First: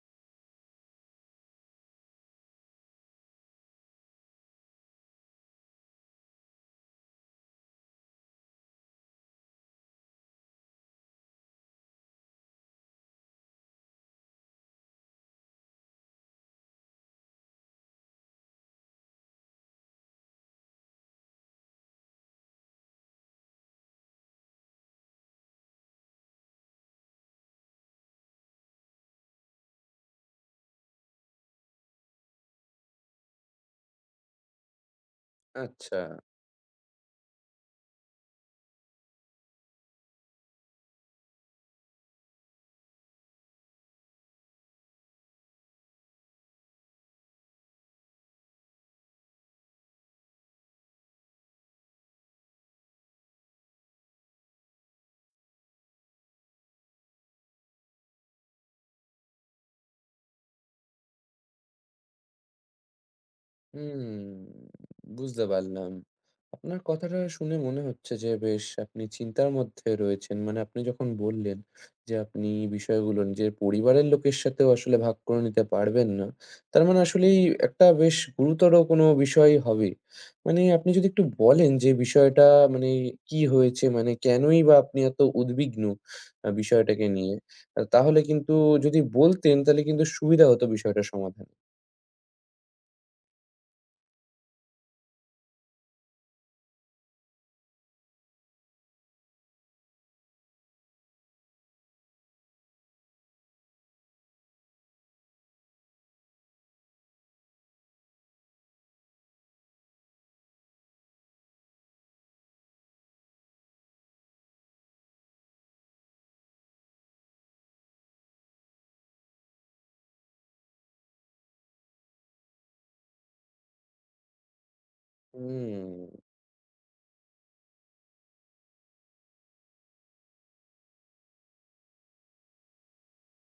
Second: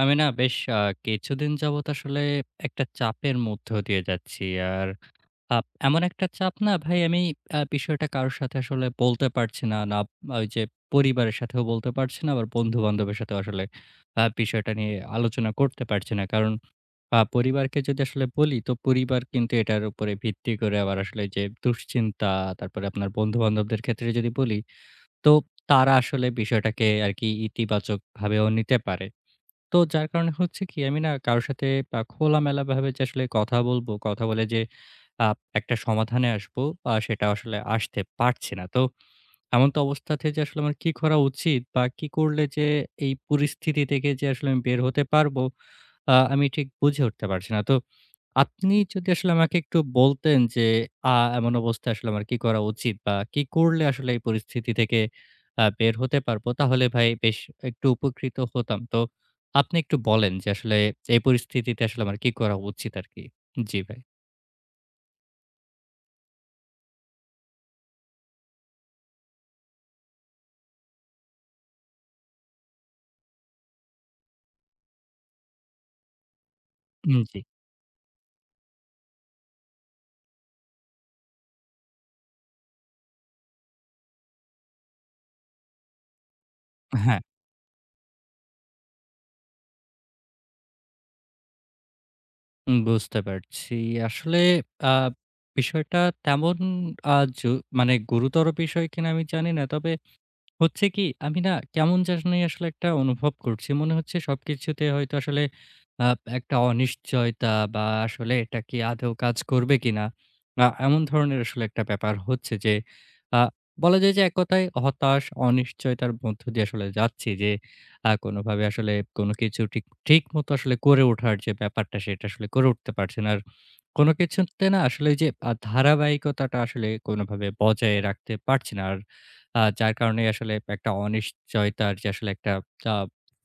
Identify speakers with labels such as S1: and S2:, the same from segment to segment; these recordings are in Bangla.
S1: আমি না বেশ কিছুদিন যাবৎ আসলে একটা চাপের মধ্য দিয়ে যাচ্ছি। আর এমন একটা চাপ, না ভাই, আমি বিষয়টা কারো সাথে আসলে বলতে পারছি না। না, ওই যে, পরিবারের সাথেও বলতে পারছি না, আবার বন্ধু-বান্ধবের সাথেও আসলে বিষয়টা নিয়ে আলোচনা করতে পারছি না। কারণ পরিবারকে যদি আসলে বলি, তো পরিবার কিন্তু এটার উপরে ভিত্তি করে আবার আসলে যে দুশ্চিন্তা। তারপরে আপনার বন্ধু-বান্ধবদের ক্ষেত্রে যদি বলি, তো তারা আসলে বিষয়টাকে আরকি ইতিবাচকভাবেও নিতে পারে। তো যার কারণে হচ্ছে কি, আমি না কারো সাথে খোলামেলাভাবে যে আসলে কথা বলবো, কথা বলে যে আ একটা
S2: আচ্ছা।
S1: সমাধানে আসবো, সেটা আসলে আসতে পারছি না। তো এমন তো অবস্থাতে যে আসলে আমার কি করা উচিত বা কি করলে যে এই পরিস্থিতি থেকে যে আসলে আমি বের হতে পারবো, আমি ঠিক বুঝে উঠতে পারছি না। তো আপনি যদি আসলে আমাকে একটু বলতেন যে, আ এমন অবস্থায় আসলে আমার কি করা উচিত? বা কি করলে আসলে এই পরিস্থিতি থেকে বের হতে পারবো? তাহলে ভাই বেশ একটু উপকৃত হতাম। তো আপনি একটু বলেন যে আসলে এই পরিস্থিতিতে আসলে আমার কি করা উচিত আরকি? জি ভাই।
S2: হুম, বুঝতে পারলাম। আপনার কথাটা শুনে মনে হচ্ছে যে বেশ আপনি চিন্তার মধ্যে রয়েছেন। মানে আপনি যখন বললেন যে আপনি বিষয়গুলো নিজের পরিবারের লোকের সাথেও আসলে ভাগ করে নিতে পারবেন না। তার মানে
S1: উম
S2: আসলেই
S1: জি।
S2: একটা বেশ গুরুতর কোনো বিষয় হবে। মানে আপনি যদি একটু বলেন যে বিষয়টা মানে কি হয়েছে? মানে কেনই বা আপনি এত উদ্বিগ্ন বিষয়টাকে
S1: হ্যাঁ।
S2: নিয়ে? তাহলে কিন্তু যদি বলতেন, তাহলে কিন্তু সুবিধা হতো বিষয়টা সমাধানে।
S1: বুঝতে পারছি। আসলে আ বিষয়টা তেমন আ জু মানে গুরুতর বিষয় কিনা আমি জানি না। তবে হচ্ছে কি, আমি না কেমন জানি আসলে একটা অনুভব করছি। মনে হচ্ছে সবকিছুতে হয়তো আসলে আ একটা অনিশ্চয়তা, বা আসলে এটা কি আদৌ কাজ করবে কিনা? এমন ধরনের আসলে একটা ব্যাপার হচ্ছে যে, আ বলা যায় যে এক কথায় হতাশ, অনিশ্চয়তার মধ্য দিয়ে আসলে যাচ্ছি যে, কোনোভাবে আসলে কোনো কিছু ঠিক ঠিকমতো আসলে করে ওঠার যে ব্যাপারটা, সেটা আসলে করে উঠতে পারছি না। আর কোনো কিছুতে না আসলে ওই যে
S2: হুম।
S1: ধারাবাহিকতাটা আসলে কোনোভাবে বজায় রাখতে পারছি না। আর যার কারণে আসলে একটা অনিশ্চয়তার যে আসলে একটা আ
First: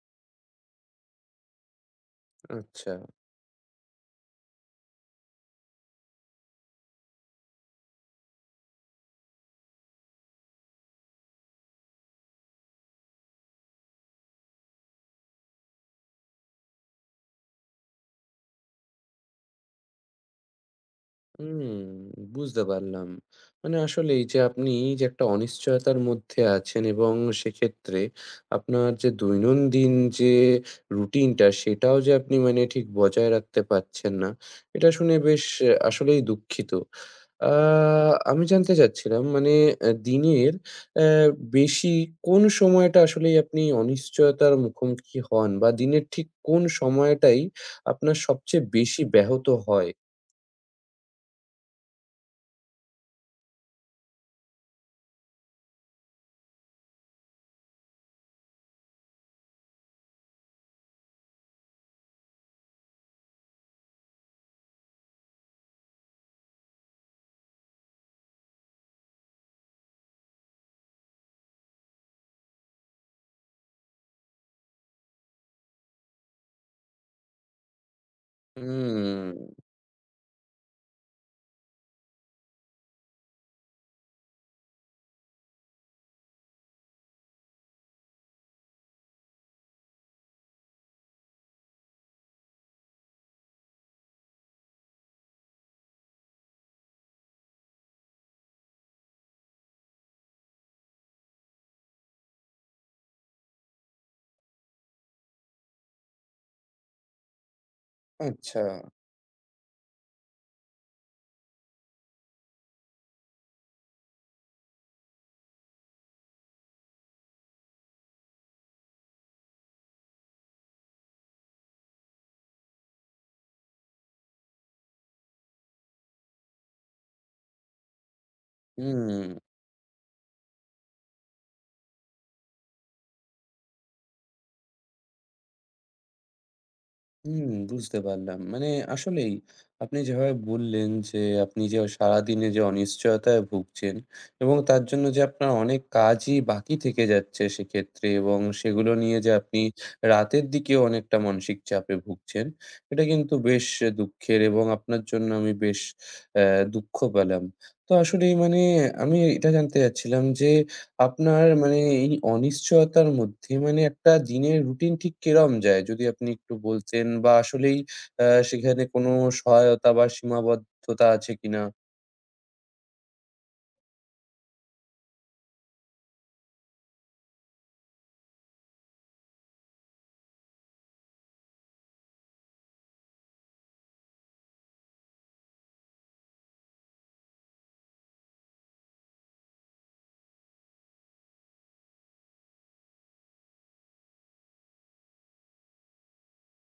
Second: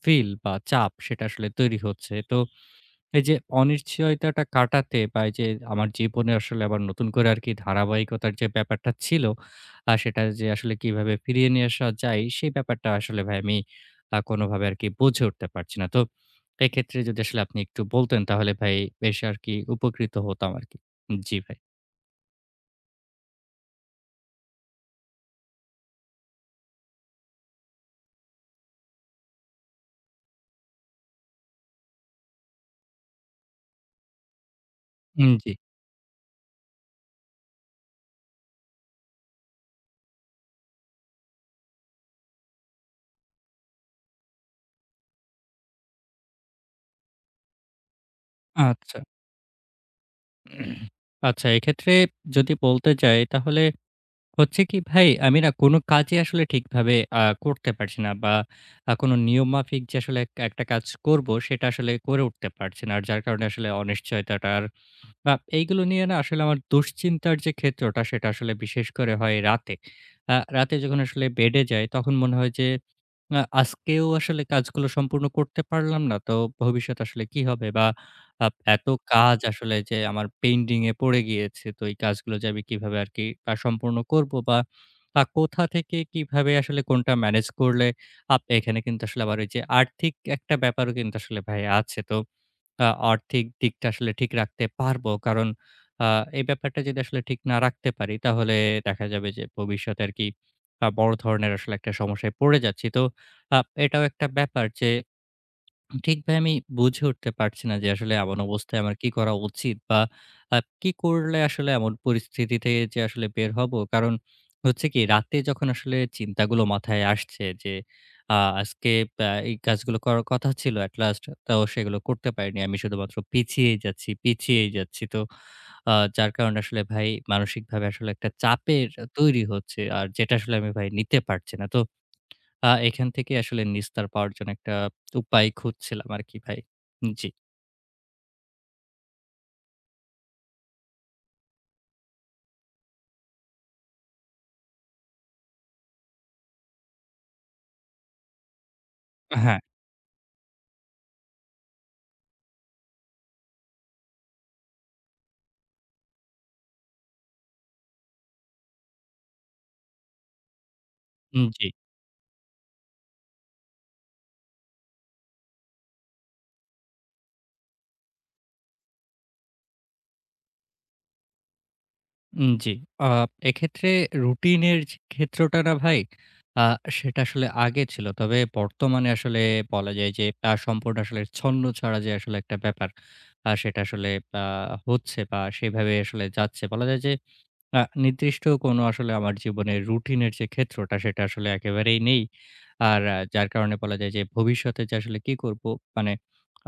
S1: ফিল বা চাপ, সেটা আসলে তৈরি হচ্ছে। তো
S2: আচ্ছা।
S1: এই যে অনিশ্চয়তাটা কাটাতে, বা এই যে আমার জীবনে আসলে আবার নতুন করে আরকি ধারাবাহিকতার যে ব্যাপারটা ছিল, সেটা যে আসলে কিভাবে ফিরিয়ে নিয়ে আসা যায়, সেই ব্যাপারটা আসলে ভাই আমি কোনোভাবে আরকি বুঝে উঠতে পারছি না। তো এক্ষেত্রে যদি আসলে আপনি একটু বলতেন তাহলে ভাই বেশ আরকি উপকৃত হতাম আরকি। জি ভাই।
S2: হুম, বুঝতে পারলাম। মানে আসলেই যে আপনি যে একটা অনিশ্চয়তার মধ্যে আছেন, এবং সেক্ষেত্রে আপনার যে দৈনন্দিন যে রুটিনটা, সেটাও যে আপনি মানে ঠিক বজায় রাখতে পারছেন না, এটা শুনে
S1: উম
S2: বেশ
S1: জি।
S2: আসলেই দুঃখিত। আ আমি জানতে চাচ্ছিলাম, মানে দিনের অ্যা বেশি কোন সময়টা আসলেই আপনি অনিশ্চয়তার মুখোমুখি হন, বা দিনের ঠিক কোন সময়টাই আপনার সবচেয়ে
S1: আচ্ছা।
S2: বেশি ব্যাহত হয়?
S1: আচ্ছা, এক্ষেত্রে যদি বলতে যাই তাহলে হচ্ছে কি ভাই, আমি না কোনো কাজই আসলে ঠিকভাবে করতে পারছি না, বা কোনো নিয়মমাফিক যে আসলে এক একটা কাজ করব, সেটা আসলে করে উঠতে পারছি না। আর যার কারণে আসলে অনিশ্চয়তাটার, বা এইগুলো নিয়ে না আসলে আমার দুশ্চিন্তার যে ক্ষেত্রটা, সেটা আসলে বিশেষ করে হয় রাতে। রাতে যখন আসলে বেডে যাই, তখন মনে হয় যে আজকেও আসলে কাজগুলো সম্পূর্ণ করতে পারলাম না। তো ভবিষ্যতে আসলে কি হবে? বা এত
S2: হুম,
S1: কাজ আসলে যে আমার পেন্ডিং এ পড়ে গিয়েছে। তো এই কাজগুলো যে আমি কিভাবে আরকি সম্পূর্ণ করব? বা কোথা থেকে কিভাবে আসলে কোনটা ম্যানেজ করলে, এখানে কিন্তু আসলে আবার ওই যে আর্থিক একটা ব্যাপারও কিন্তু আসলে ভাই আছে। তো আ আর্থিক দিকটা আসলে ঠিক রাখতে পারবো। কারণ আ এই ব্যাপারটা যদি আসলে ঠিক না রাখতে পারি, তাহলে দেখা যাবে যে ভবিষ্যতে আরকি বড় ধরনের আসলে একটা সমস্যায় পড়ে যাচ্ছি। তো আ এটাও একটা ব্যাপার যে ঠিক ভাই আমি বুঝে উঠতে পারছি না যে আসলে এমন
S2: আচ্ছা।
S1: অবস্থায় আমার কি করা উচিত, বা আ কি করলে আসলে এমন পরিস্থিতি থেকে যে আসলে বের হব? কারণ হচ্ছে কি, রাতে যখন আসলে চিন্তাগুলো মাথায় আসছে যে, আজকে এই কাজগুলো করার কথা ছিল, এট লাস্ট তাও সেগুলো করতে পারিনি। আমি শুধুমাত্র পিছিয়েই যাচ্ছি, পিছিয়েই যাচ্ছি। তো যার কারণে আসলে ভাই মানসিকভাবে আসলে একটা চাপের
S2: হুম,
S1: তৈরি হচ্ছে। আর যেটা আসলে আমি ভাই নিতে পারছি না। তো এখান থেকেই আসলে নিস্তার পাওয়ার জন্য একটা উপায় খুঁজছিলাম আরকি, ভাই। জি।
S2: হুম, বুঝতে পারলাম। মানে আসলেই আপনি যেভাবে বললেন যে, আপনি যে সারাদিনে যে অনিশ্চয়তায় ভুগছেন, এবং তার জন্য যে আপনার অনেক কাজই বাকি থেকে যাচ্ছে সেক্ষেত্রে, এবং সেগুলো নিয়ে যে
S1: হ্যাঁ।
S2: আপনি রাতের দিকেও অনেকটা মানসিক চাপে ভুগছেন, এটা কিন্তু বেশ দুঃখের, এবং আপনার জন্য আমি বেশ অ্যা দুঃখ পেলাম। তো আসলেই মানে আমি এটা জানতে চাচ্ছিলাম যে
S1: উম
S2: আপনার
S1: জি।
S2: মানে এই অনিশ্চয়তার মধ্যে, মানে একটা দিনের রুটিন ঠিক কিরম যায়? যদি আপনি একটু বলতেন, বা আসলেই আ সেখানে কোনো সহায়তা বা সীমাবদ্ধতা আছে কিনা?
S1: উম জি। আ এক্ষেত্রে রুটিনের যে ক্ষেত্রটা না ভাই, আ সেটা আসলে আগে ছিল। তবে বর্তমানে আসলে বলা যায় যে সম্পূর্ণ আসলে ছন্নছাড়া যে আসলে একটা ব্যাপার, সেটা আসলে আ হচ্ছে, বা সেভাবে আসলে যাচ্ছে। বলা যায় যে আ নির্দিষ্ট কোনো আসলে আমার জীবনের রুটিনের যে ক্ষেত্রটা, সেটা আসলে একেবারেই নেই। আর যার কারণে বলা যায় যে ভবিষ্যতে যে আসলে কি করব, মানে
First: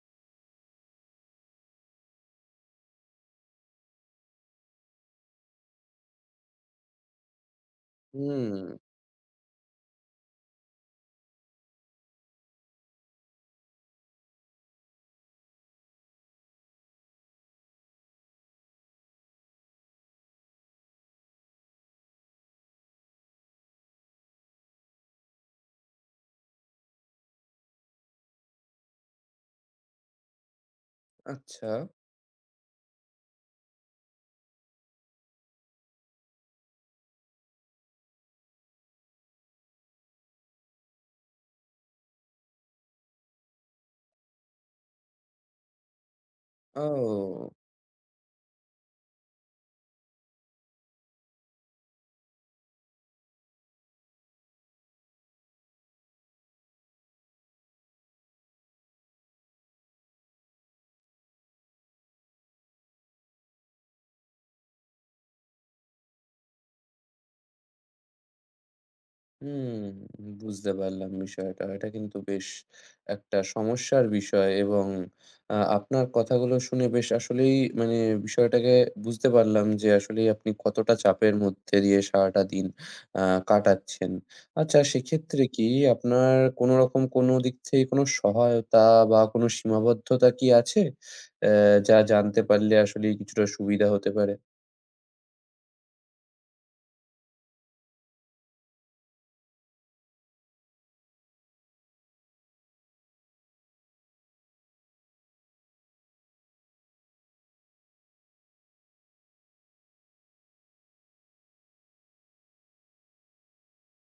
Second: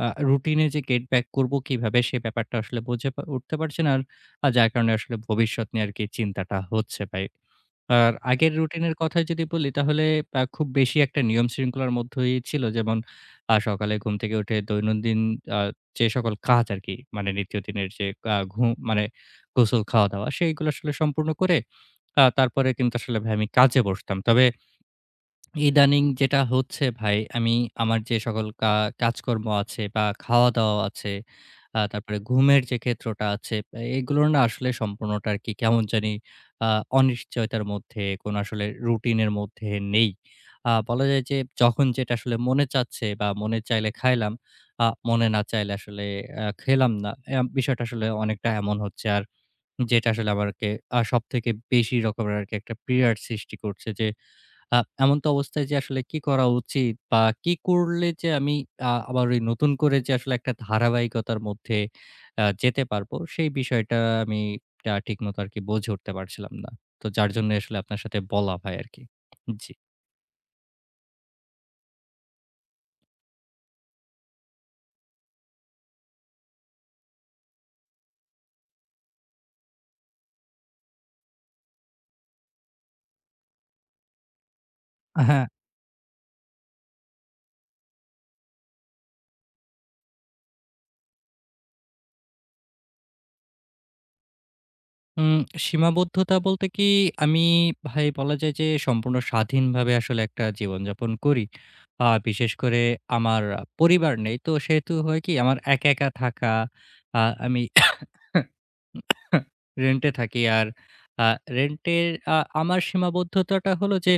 S1: রুটিনে যে গেট ব্যাক করব কিভাবে, সে ব্যাপারটা আসলে বুঝে উঠতে পারছি না। আর যার কারণে আসলে ভবিষ্যৎ নিয়ে আরকি চিন্তাটা হচ্ছে ভাই। আর
S2: হুম,
S1: আগের রুটিনের কথা যদি বলি তাহলে খুব বেশি একটা নিয়ম-শৃঙ্খলার মধ্যেই ছিল। যেমন, সকালে ঘুম থেকে উঠে দৈনন্দিন আ যে সকল কাজ আরকি মানে নিত্যদিনের যে ঘুম মানে গোসল, খাওয়া-দাওয়া, সেইগুলো আসলে সম্পূর্ণ করে তারপরে কিন্তু আসলে ভাই আমি কাজে বসতাম। তবে ইদানিং যেটা হচ্ছে ভাই, আমি আমার যে সকল কাজকর্ম আছে বা খাওয়া-দাওয়া আছে,
S2: আচ্ছা।
S1: তারপরে ঘুমের যে ক্ষেত্রটা আছে, এগুলোর না আসলে সম্পূর্ণটা আরকি কেমন জানি আ অনিশ্চয়তার মধ্যে, কোনো আসলে রুটিনের মধ্যে নেই। বলা যায় যে যখন যেটা আসলে মনে চাচ্ছে, বা মনে চাইলে খাইলাম, মনে না চাইলে আসলে খেলাম না।
S2: ও!
S1: বিষয়টা আসলে অনেকটা এমন হচ্ছে। আর যেটা আসলে আমারকে সবথেকে বেশি রকমের আরকি একটা পীড়ার সৃষ্টি করছে যে, আ এমন তো অবস্থায় যে আসলে কি করা উচিত, বা কি করলে যে আমি আবার ওই নতুন করে যে আসলে একটা ধারাবাহিকতার মধ্যে যেতে পারবো, সেই বিষয়টা আমি ঠিকমতো আরকি বুঝে উঠতে পারছিলাম না। তো যার জন্য আসলে আপনার সাথে বলা ভাই আরকি।
S2: হুম,
S1: জি।
S2: বুঝতে পারলাম বিষয়টা। এটা কিন্তু বেশ একটা সমস্যার বিষয়, এবং আপনার কথাগুলো শুনে বেশ আসলেই মানে বিষয়টাকে বুঝতে পারলাম যে আসলেই আপনি কতটা চাপের মধ্যে দিয়ে সারাটা দিন আ কাটাচ্ছেন। আচ্ছা, সেক্ষেত্রে
S1: হ্যাঁ।
S2: কি আপনার কোনো রকম কোনো দিক থেকে কোনো সহায়তা বা কোনো সীমাবদ্ধতা কি আছে? অ্যা যা জানতে পারলে আসলেই কিছুটা সুবিধা হতে পারে?
S1: উম সীমাবদ্ধতা বলতে কি, আমি ভাই, বলা যায় যে সম্পূর্ণ স্বাধীনভাবে আসলে একটা জীবনযাপন করি। বিশেষ করে আমার পরিবার নেই। তো সেহেতু হয় কি, আমার একা, একা থাকা, আ আমি রেন্টে থাকি। আর আ রেন্টের আমার সীমাবদ্ধতাটা হলো যে,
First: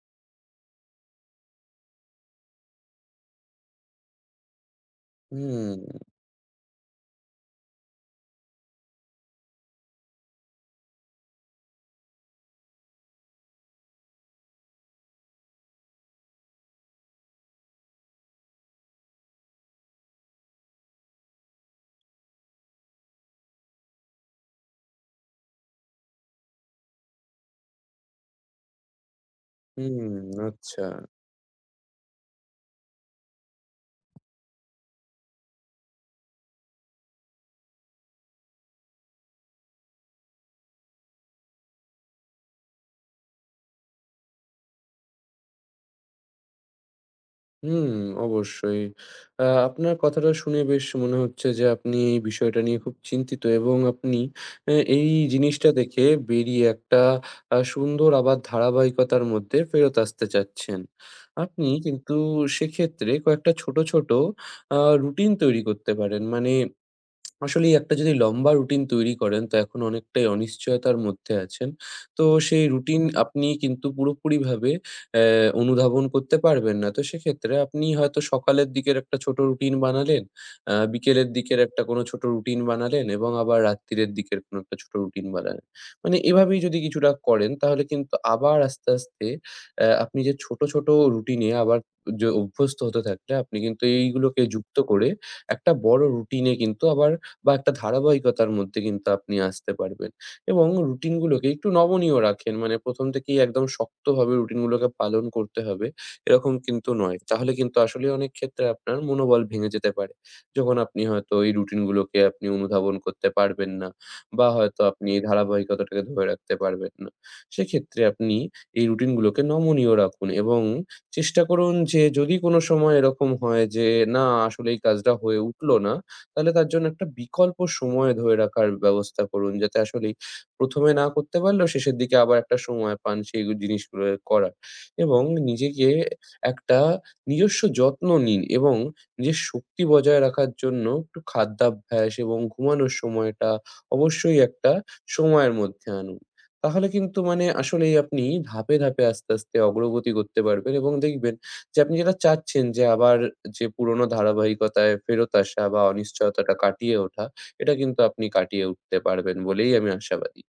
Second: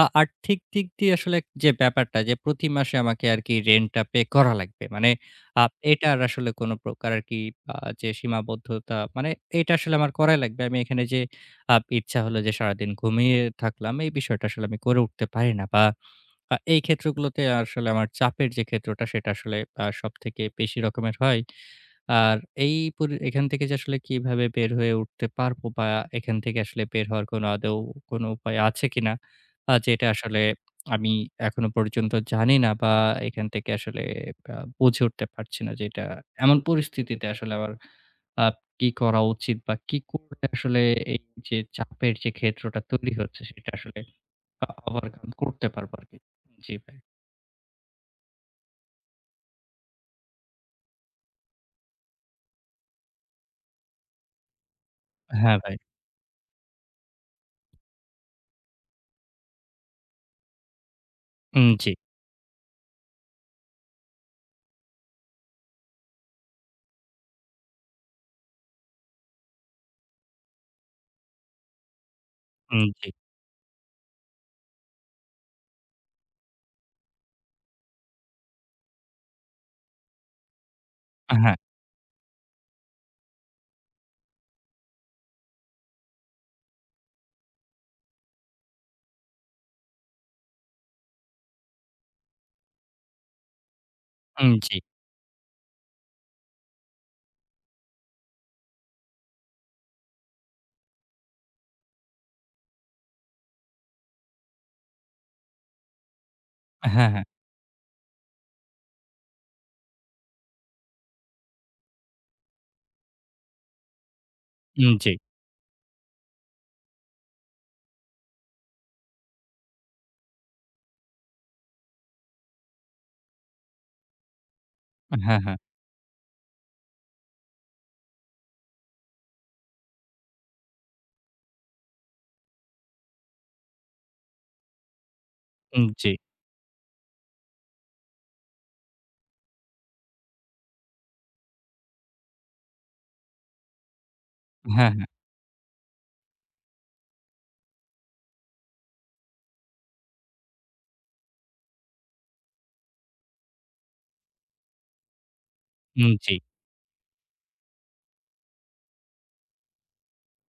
S1: আর্থিক দিক দিয়ে আসলে যে ব্যাপারটা, যে প্রতি মাসে আমাকে আরকি রেন্টটা পে করা লাগবে। মানে আ
S2: হুম,
S1: এটার আসলে কোনো প্রকার আরকি আ যে সীমাবদ্ধতা, মানে এটা আসলে আমার করাই লাগবে। আমি এখানে যে ইচ্ছা হলো যে সারাদিন ঘুমিয়ে থাকলাম, এই বিষয়টা আসলে আমি করে উঠতে পারি না। বা এই ক্ষেত্রগুলোতে আসলে আমার চাপের যে ক্ষেত্রটা সেটা আসলে সবথেকে বেশি রকমের হয়। আর এই পরি এখান থেকে যে আসলে কিভাবে বের হয়ে উঠতে পারবো, বা এখান থেকে আসলে বের হওয়ার কোনো আদৌ কোনো উপায় আছে কিনা?
S2: হুম,
S1: যেটা আসলে
S2: আচ্ছা।
S1: আমি এখনো পর্যন্ত জানি না, বা এখান থেকে আসলে বুঝে উঠতে পারছি না যে এটা এমন পরিস্থিতিতে আসলে আমার আ কি করা উচিত, বা কি করলে আসলে এই যে চাপের যে ক্ষেত্রটা তৈরি হচ্ছে সেটা আসলে ওভারকাম করতে পারবো আরকি। জি ভাই।
S2: হুম, অবশ্যই। আপনার কথাটা শুনে বেশ মনে হচ্ছে যে আপনি এই বিষয়টা নিয়ে খুব চিন্তিত, এবং আপনি এই
S1: হ্যাঁ
S2: জিনিসটা
S1: ভাই।
S2: থেকে বেরিয়ে একটা সুন্দর আবার ধারাবাহিকতার মধ্যে ফেরত আসতে চাচ্ছেন।
S1: উম
S2: আপনি
S1: জি,
S2: কিন্তু সেক্ষেত্রে কয়েকটা ছোট, ছোট আ রুটিন তৈরি করতে পারেন। মানে আসলে একটা যদি লম্বা রুটিন তৈরি করেন, তো এখন অনেকটাই অনিশ্চয়তার মধ্যে আছেন। তো সেই
S1: উম
S2: রুটিন
S1: জি,
S2: আপনি কিন্তু পুরোপুরিভাবে অ্যা অনুধাবন করতে পারবেন না। তো সেক্ষেত্রে আপনি হয়তো সকালের দিকের একটা ছোট রুটিন বানালেন, বিকেলের
S1: হ্যাঁ,
S2: দিকের একটা কোনো ছোট রুটিন বানালেন, এবং আবার রাত্তিরের দিকের কোনো একটা ছোট রুটিন বানালেন। মানে এভাবেই যদি কিছুটা করেন, তাহলে কিন্তু আবার আস্তে, আস্তে আপনি যে ছোট, ছোট রুটিনে আবার যে অভ্যস্ত হতে থাকলে, আপনি কিন্তু এইগুলোকে
S1: উম জি,
S2: যুক্ত করে একটা বড় রুটিনে কিন্তু আবার, বা একটা ধারাবাহিকতার মধ্যে কিন্তু আপনি আসতে পারবেন, এবং রুটিনগুলোকে একটু নমনীয় রাখেন। মানে ১ম থেকেই একদম শক্তভাবে রুটিনগুলোকে পালন করতে হবে, এরকম কিন্তু
S1: হ্যাঁ,
S2: নয়।
S1: হ্যাঁ,
S2: তাহলে কিন্তু আসলে অনেক ক্ষেত্রে আপনার মনোবল ভেঙে যেতে পারে। যখন আপনি হয়তো এই রুটিনগুলোকে আপনি অনুধাবন করতে পারবেন না, বা হয়তো
S1: উম
S2: আপনি
S1: জি,
S2: এই ধারাবাহিকতাটাকে ধরে রাখতে পারবেন না। সেক্ষেত্রে আপনি এই রুটিনগুলোকে নমনীয় রাখুন, এবং চেষ্টা করুন যে যদি কোনো সময় এরকম হয় যে না, আসলে এই কাজটা
S1: হ্যাঁ,
S2: হয়ে
S1: হ্যাঁ,
S2: উঠলো না, তাহলে তার জন্য একটা বিকল্প সময় ধরে রাখার ব্যবস্থা করুন। যাতে আসলেই ১ম এ না করতে পারলেও, শেষের দিকে আবার একটা সময় পান সেই জিনিসগুলো করার। এবং
S1: উম
S2: নিজেকে
S1: জি,
S2: একটা নিজস্ব যত্ন নিন, এবং নিজের শক্তি বজায় রাখার জন্য একটু খাদ্যাভ্যাস এবং ঘুমানোর সময়টা অবশ্যই একটা
S1: হ্যাঁ, হ্যাঁ,
S2: সময়ের মধ্যে আনুন। তাহলে কিন্তু মানে আসলেই আপনি ধাপে, ধাপে আস্তে, আস্তে অগ্রগতি করতে পারবেন, এবং দেখবেন যে আপনি যেটা চাচ্ছেন, যে আবার যে পুরোনো ধারাবাহিকতায় ফেরত আসা বা
S1: উম জি।
S2: অনিশ্চয়তাটা কাটিয়ে ওঠা, এটা কিন্তু আপনি কাটিয়ে উঠতে পারবেন বলেই আমি আশাবাদী।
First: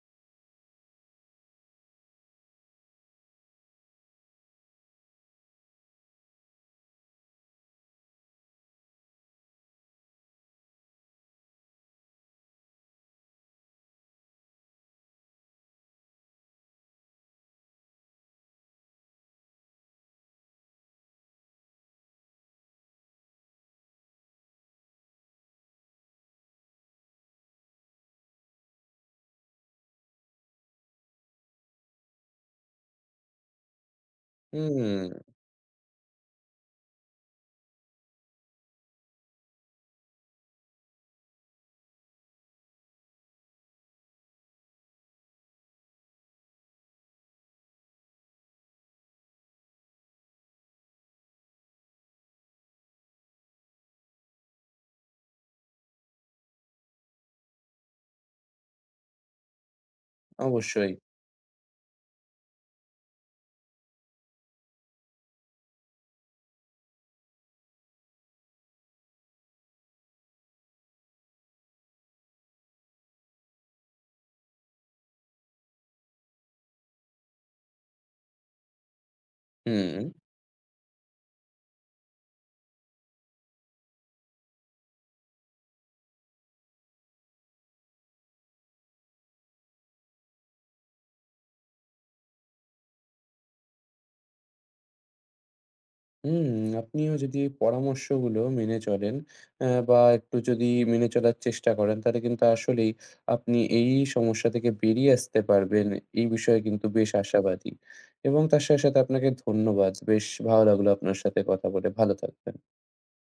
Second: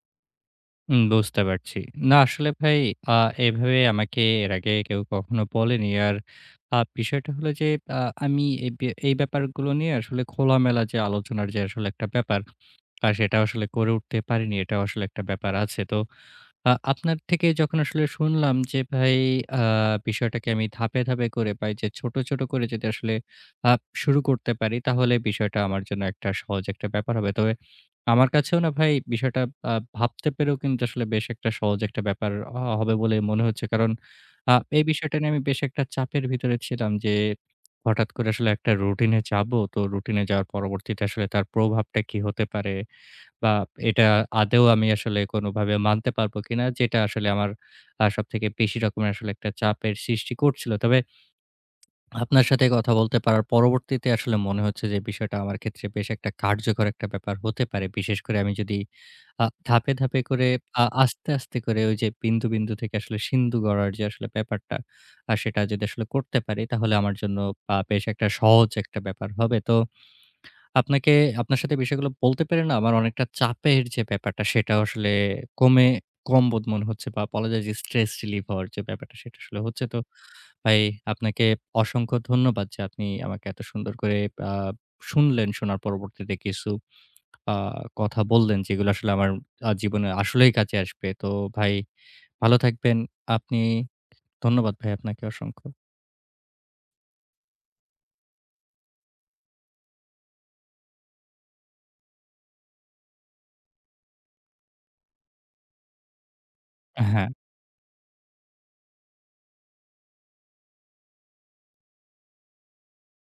S1: বুঝতে পারছি। না আসলে ভাই, আ এভাবে আমাকে এর আগে কেউ কখনো বলেনি। আর বিষয়টা হলো যে, আমি এই এই ব্যাপারগুলো নিয়ে আসলে খোলামেলা যে আলোচনার যে আসলে একটা ব্যাপার, সেটা আসলে করে উঠতে পারিনি। এটাও আসলে একটা ব্যাপার আছে। তো আপনার থেকে যখন আসলে শুনলাম যে ভাই, আ বিষয়টাকে আমি ধাপে, ধাপে করে পাই যে ছোট, ছোট করে যদি আসলে আ শুরু করতে পারি, তাহলে বিষয়টা আমার জন্য একটা সহজ একটা ব্যাপার হবে। তবে আমার কাছেও না ভাই বিষয়টা ভাবতে পেরেও কিন্তু আসলে বেশ একটা সহজ একটা ব্যাপার হবে বলে মনে হচ্ছে। কারণ আ এই
S2: হুম,
S1: বিষয়টা নিয়ে আমি বেশ একটা চাপের ভিতরে ছিলাম যে, হঠাৎ করে আসলে একটা রুটিনে যাবো। তো রুটিনে যাওয়ার পরবর্তীতে আসলে তার প্রভাবটা কি হতে পারে? বা এটা আদৌ আমি আসলে কোনোভাবে মানতে পারবো কিনা? যেটা আসলে আমার সবথেকে বেশি রকমের আসলে একটা চাপের সৃষ্টি করছিল। তবে আপনার সাথে কথা বলতে পারার পরবর্তীতে আসলে মনে হচ্ছে যে বিষয়টা আমার ক্ষেত্রে বেশ একটা কার্যকর একটা ব্যাপার হতে পারে। বিশেষ করে আমি যদি ধাপে, ধাপে করে
S2: অবশ্যই।
S1: আস্তে, আস্তে করে ওই যে বিন্দু, বিন্দু থেকে আসলে সিন্ধু গড়ার যে আসলে ব্যাপারটা, সেটা যদি আসলে করতে পারি, তাহলে আমার জন্য বেশ একটা সহজ একটা ব্যাপার হবে। তো আপনাকে আপনার সাথে বিষয়গুলো বলতে পেরে না আমার অনেকটা চাপের যে ব্যাপারটা সেটা আসলে কমে কম বোধ মনে হচ্ছে, বা বলা যায় যে স্ট্রেস রিলিভ হওয়ার যে ব্যাপারটা সেটা আসলে হচ্ছে। তো
S2: হুম,
S1: ভাই, আপনাকে অসংখ্য ধন্যবাদ যে আপনি আমাকে এত সুন্দর করে আ শুনলেন। শোনার পরবর্তীতে কিছু আ কথা বললেন যেগুলো আসলে আমার জীবনে আসলেই কাজে আসবে। তো ভাই, ভালো থাকবেন। আপনি, ধন্যবাদ ভাই আপনাকে অসংখ্য।
S2: হুম, আপনিও যদি এই পরামর্শগুলো মেনে চলেন, বা একটু যদি মেনে চলার চেষ্টা করেন, তাহলে কিন্তু আসলেই আপনি এই সমস্যা থেকে বেরিয়ে আসতে পারবেন। এই বিষয়ে কিন্তু বেশ
S1: হ্যাঁ।
S2: আশাবাদী, এবং তার সাথে, সাথে আপনাকে ধন্যবাদ। বেশ ভালো লাগলো আপনার সাথে কথা বলে। ভালো থাকবেন।